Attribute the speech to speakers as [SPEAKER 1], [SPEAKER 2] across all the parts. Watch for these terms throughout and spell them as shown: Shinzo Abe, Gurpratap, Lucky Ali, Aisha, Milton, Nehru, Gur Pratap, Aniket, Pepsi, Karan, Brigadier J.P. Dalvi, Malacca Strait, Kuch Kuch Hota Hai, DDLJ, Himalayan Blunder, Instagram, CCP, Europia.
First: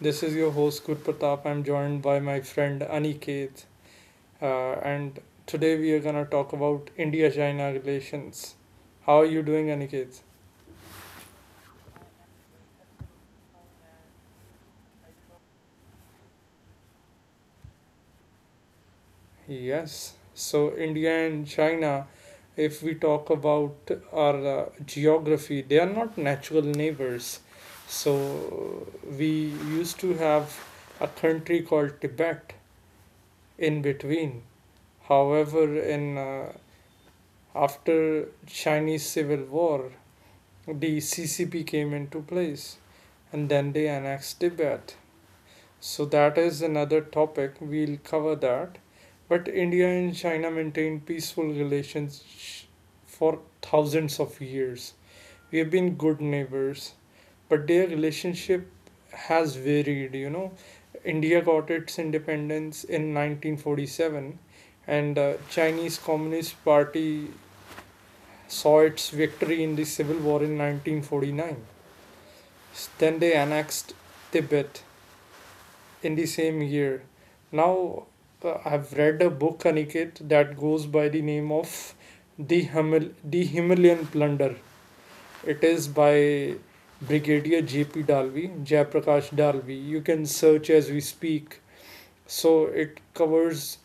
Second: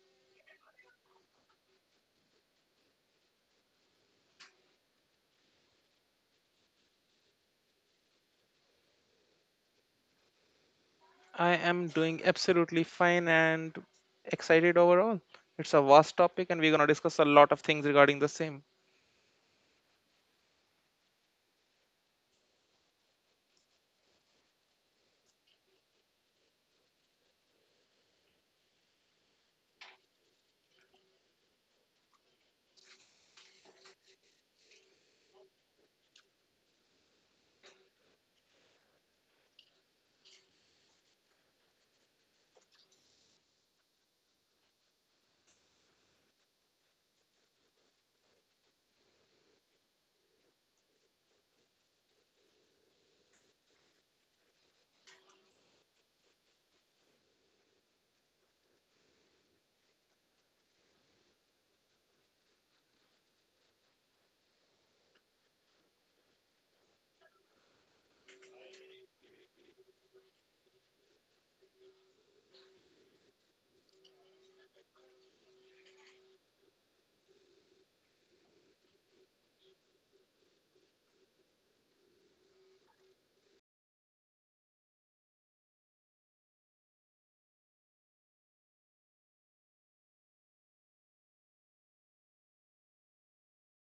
[SPEAKER 1] This is your host Gur Pratap. I'm joined by my friend Aniket, and today we are gonna talk about India-China relations. How are you doing, Aniket?
[SPEAKER 2] I am doing absolutely fine and excited overall. It's a vast topic, and we're going to discuss a lot of things regarding the same.
[SPEAKER 1] Yes. So India and China, if we talk about our geography, they are not natural neighbors. So we used to have a country called Tibet in between. However, in After Chinese Civil War, the CCP came into place and then they annexed Tibet. So that is another topic, we'll cover that. But India and China maintained peaceful relations for thousands of years. We have been good neighbors, but their relationship has varied. India got its independence in 1947 and Chinese Communist Party saw its victory in the Civil War in 1949. Then they annexed Tibet in the same year. Now I've read a book, Aniket, that goes by the name of the Himalayan Plunder. It is by Brigadier J.P. Dalvi, Jayaprakash Dalvi. You can search as we speak. So it covers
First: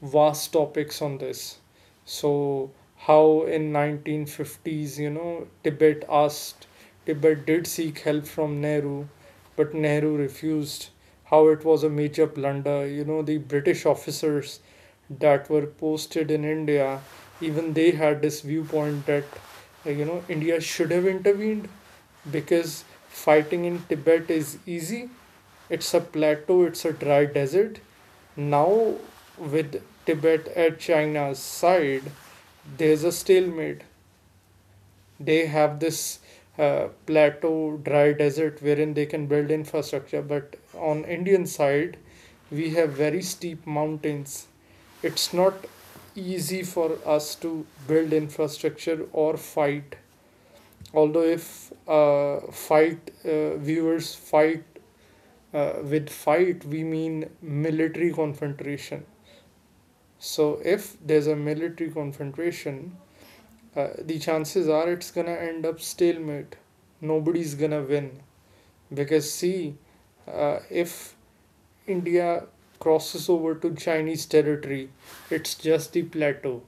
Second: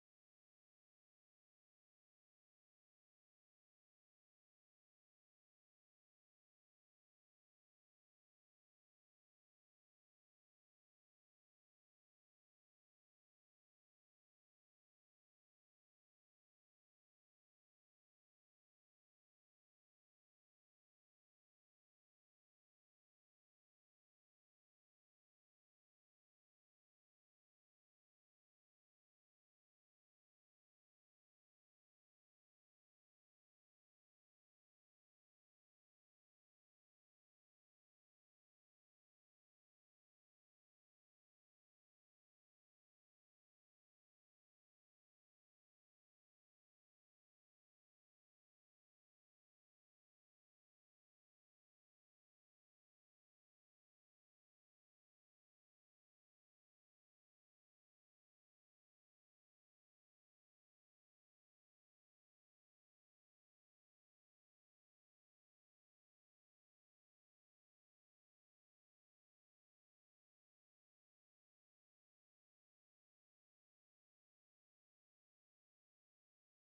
[SPEAKER 1] vast topics on this. So how in 1950s, you know, Tibet did seek help from Nehru, but Nehru refused. How it was a major blunder. You know, the British officers that were posted in India, even they had this viewpoint that, you know, India should have intervened because fighting in Tibet is easy. It's a plateau, it's a dry desert. Now, with Tibet at China's side, there's a stalemate. They have this plateau, dry desert wherein they can build infrastructure, but on Indian side, we have very steep mountains. It's not easy for us to build infrastructure or fight. Although if fight viewers, fight with fight, we mean military confrontation. So if there's a military confrontation, the chances are it's gonna end up stalemate. Nobody's gonna win because see, if India crosses over to Chinese territory, it's just the plateau.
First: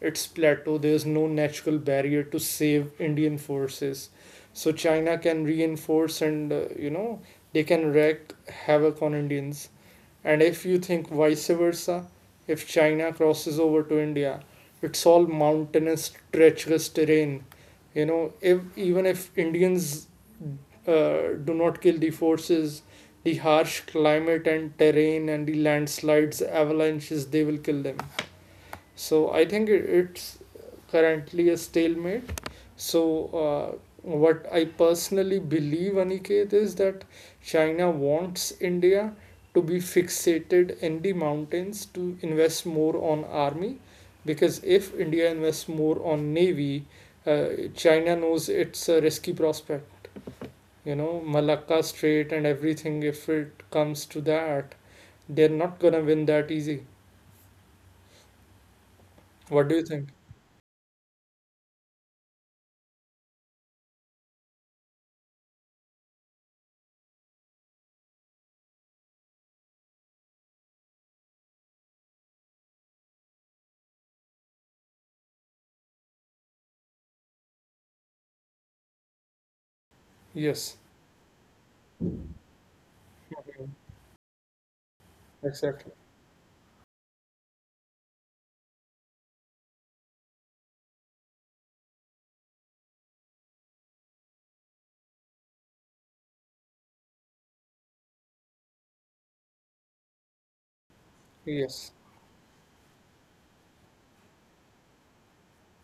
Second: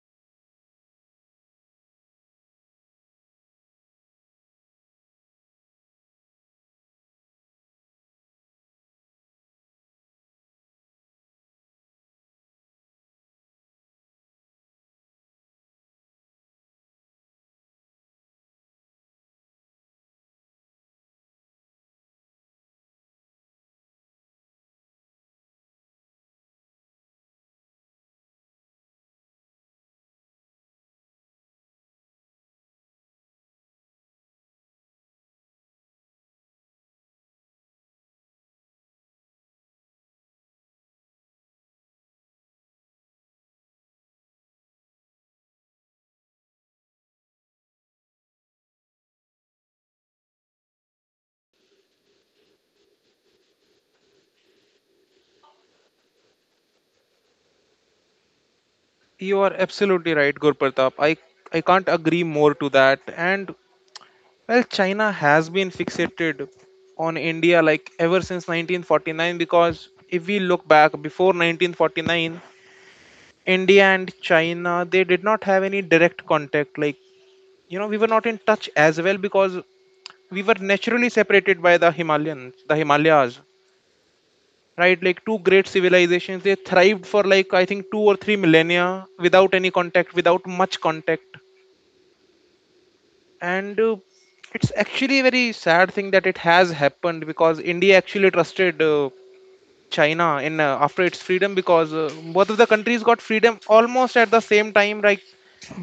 [SPEAKER 1] It's plateau. There's no natural barrier to save Indian forces, so China can reinforce and, they can wreak havoc on Indians. And if you think vice versa, if China crosses over to India, it's all mountainous, treacherous terrain. You know, if even if Indians uh, do not kill the forces, the harsh climate and terrain and the landslides, avalanches, they will kill them. So I think it's currently a stalemate. So, what I personally believe, Aniket, is that China wants India to be fixated in the mountains to invest more on army, because if India invests more on navy, uh, China knows it's a risky prospect. You know, Malacca Strait and everything. If it comes to that, they're not gonna win that easy.
[SPEAKER 2] You are
[SPEAKER 1] What do you think?
[SPEAKER 2] absolutely right, Gurpratap. I can't agree more to that. And well, China has been fixated on India like ever since 1949, because if we look back before 1949, India and China, they did not have any direct contact. Like, you know, we were not in touch as well because we were
[SPEAKER 1] Yes,
[SPEAKER 2] naturally separated by the Himalayans, the Himalayas, right? Like, two great
[SPEAKER 1] exactly.
[SPEAKER 2] civilizations, they thrived for like, I think, two or three millennia without any contact, without much contact. And it's actually a very sad thing that it has happened because India actually trusted. China in after its freedom
[SPEAKER 1] Yes,
[SPEAKER 2] because both of the countries got freedom almost at the same time. Like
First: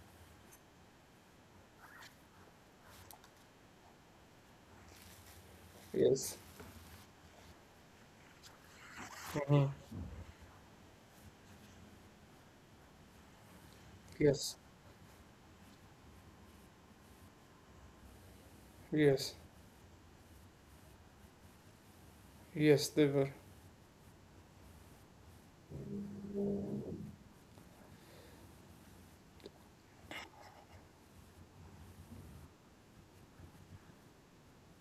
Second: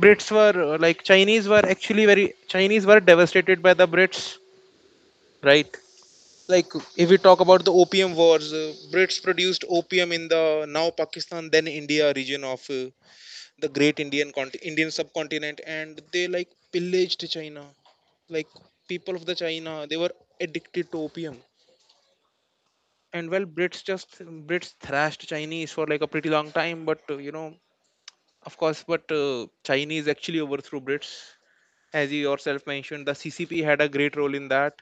[SPEAKER 2] Brits were like Chinese were actually very Chinese were devastated by the Brits, right?
[SPEAKER 1] yes.
[SPEAKER 2] Like if we talk about the opium wars, Brits produced
[SPEAKER 1] Mhm.
[SPEAKER 2] opium in the now Pakistan then India region of the
[SPEAKER 1] Yes,
[SPEAKER 2] Indian subcontinent, and they like pillaged China. Like people of
[SPEAKER 1] yes.
[SPEAKER 2] the China, they were addicted to opium.
[SPEAKER 1] Yes, they were.
[SPEAKER 2] And well brits just brits thrashed chinese for like a pretty long time, but of course. But chinese actually overthrew brits, as you yourself mentioned. The CCP had a great role in that.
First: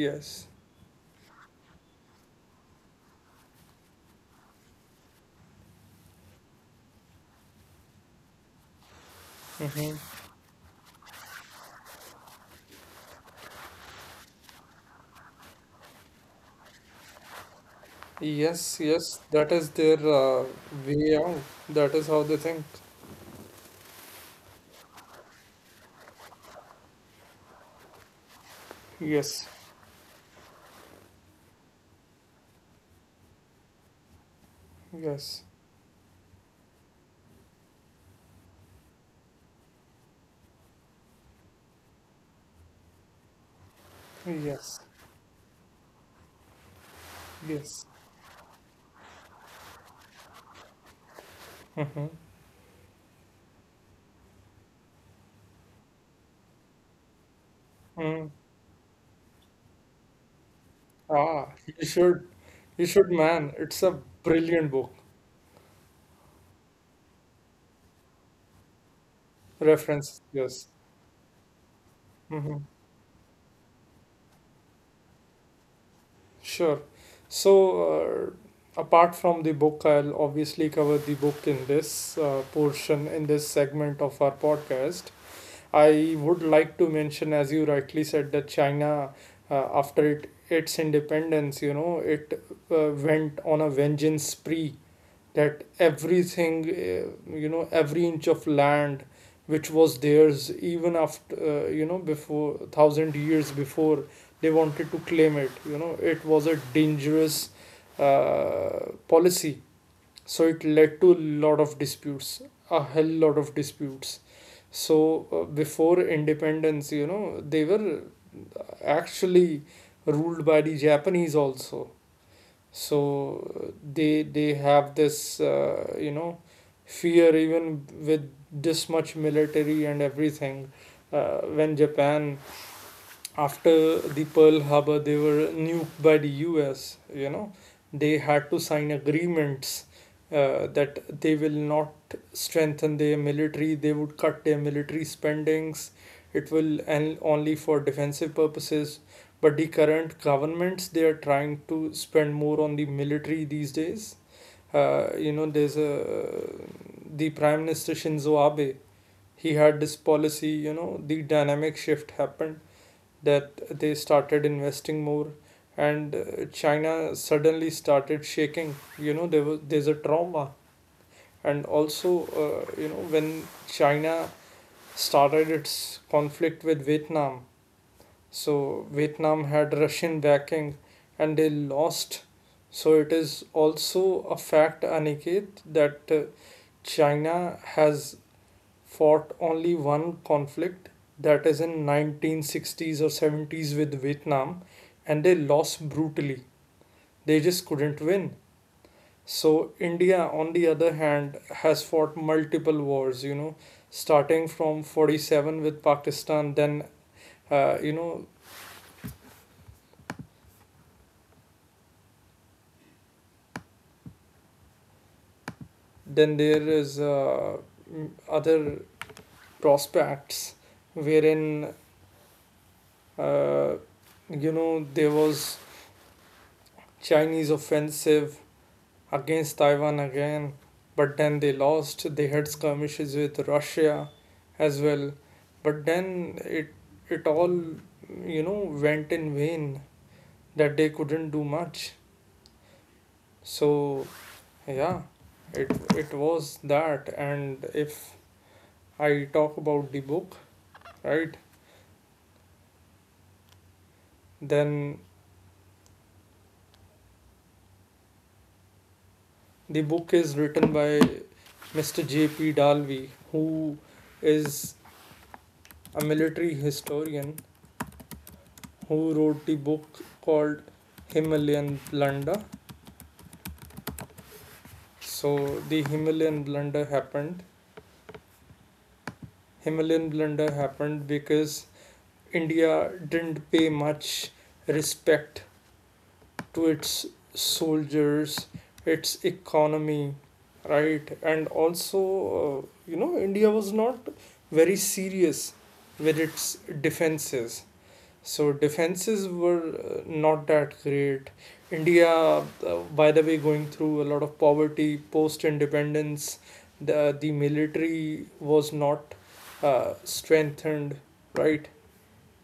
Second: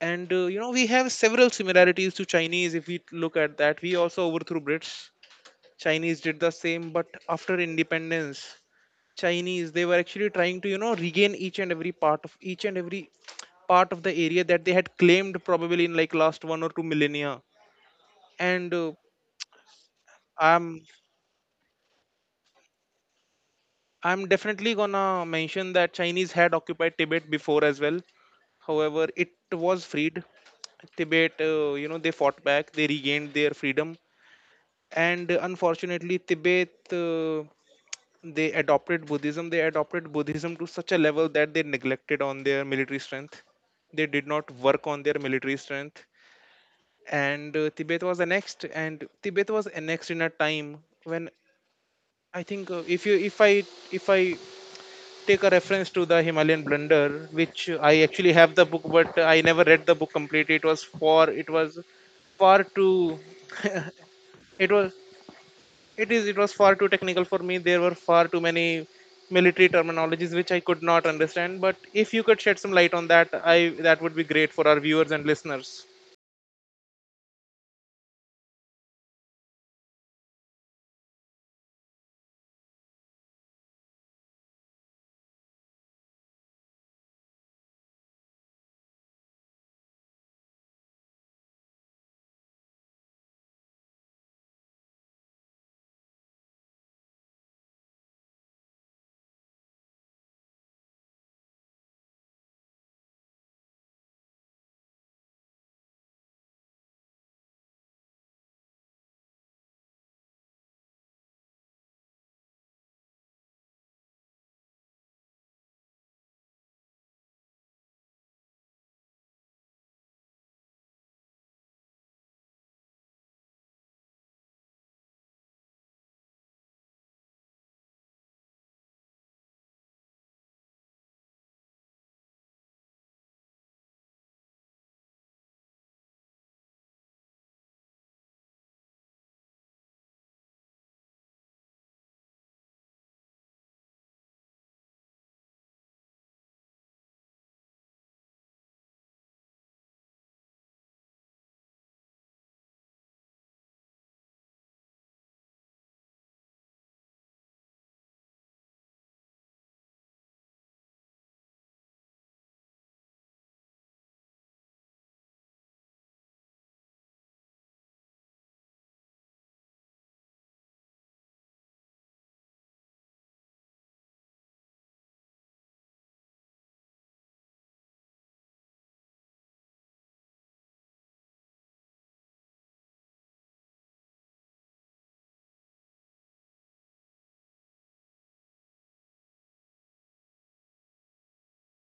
[SPEAKER 2] And we have several similarities to chinese. If we look at that, we also overthrew brits, chinese did the same. But after independence, chinese, they were
[SPEAKER 1] Hmm.
[SPEAKER 2] actually trying to, you know, regain each and every part of the area that they had claimed probably in like last one or two millennia. And
[SPEAKER 1] Yes, yes. That is their
[SPEAKER 2] i'm
[SPEAKER 1] way out. That is how they think.
[SPEAKER 2] I'm definitely gonna mention that Chinese had occupied Tibet before as well. However, it
[SPEAKER 1] Yes,
[SPEAKER 2] was freed. Tibet, you know, they fought back, they regained their freedom, and
[SPEAKER 1] yes,
[SPEAKER 2] unfortunately, Tibet, they adopted Buddhism. They adopted Buddhism to such a level that they neglected on their military strength. They did not
[SPEAKER 1] yes,
[SPEAKER 2] work on their military strength, and
[SPEAKER 1] yes.
[SPEAKER 2] Tibet was annexed. And Tibet was annexed in a time when
[SPEAKER 1] Hmm.
[SPEAKER 2] I think, if you, if I take a reference to the Himalayan Blunder, which I
[SPEAKER 1] Mm.
[SPEAKER 2] actually have the book, but I never read the book completely. It was for it
[SPEAKER 1] Ah,
[SPEAKER 2] was far
[SPEAKER 1] you should,
[SPEAKER 2] too
[SPEAKER 1] man. It's a brilliant
[SPEAKER 2] it
[SPEAKER 1] book.
[SPEAKER 2] was it is it was far too technical for me. There were far too many military
[SPEAKER 1] Reference,
[SPEAKER 2] terminologies which I
[SPEAKER 1] yes.
[SPEAKER 2] could not understand. But if you could
[SPEAKER 1] Hmm.
[SPEAKER 2] shed some light on that, I that would be great for our viewers and listeners.
[SPEAKER 1] Sure. So, apart from the book, I'll obviously cover the book in this segment of our podcast. I would like to mention, as you rightly said, that China, its independence, you know, it went on a vengeance spree, that everything, you know, every inch of land which was theirs, even after, you know, before thousand years before, they wanted to claim it. You know, it was a dangerous policy. So it led to a lot of disputes, a hell lot of disputes. So before independence, you know, they were actually ruled by the Japanese also. So they have this you know, fear even with this much military and everything. When Japan after the Pearl Harbor, they were nuked by the US. You know, they had to sign agreements that they will not strengthen their military. They would cut their military spendings. It will and only for defensive purposes. But the current governments, they are trying to spend more on the military these days. You know, there's a the Prime Minister Shinzo Abe. He had this policy. You know, the dynamic shift happened that they started investing more, and China suddenly started shaking. You know, there's a trauma, and also you know, when China started its conflict with Vietnam, so Vietnam had Russian backing, and they lost. So it is also a fact, Aniket, that China has fought only one conflict, that is in 1960s or 70s with Vietnam, and they lost brutally. They just couldn't win. So India on the other hand has fought multiple wars, you know, starting from 47 with Pakistan. Then you know, then there is other prospects wherein uh, you know, there was Chinese offensive against Taiwan again, but then they lost. They had skirmishes with Russia as well, but then it all, you know, went in vain, that they couldn't do much. So yeah, it it was that. And if I talk about the book, right, then the book is written by Mr. J.P. Dalvi, who is a military historian, who wrote the book called Himalayan Blunder. So the Himalayan blunder happened. Himalayan blunder happened because India didn't pay much respect to its soldiers, its economy, right? And also, you know, India was not very serious with its defenses. So defenses were not that great. India, by the way, going through a lot of poverty post independence. The military was not strengthened, right?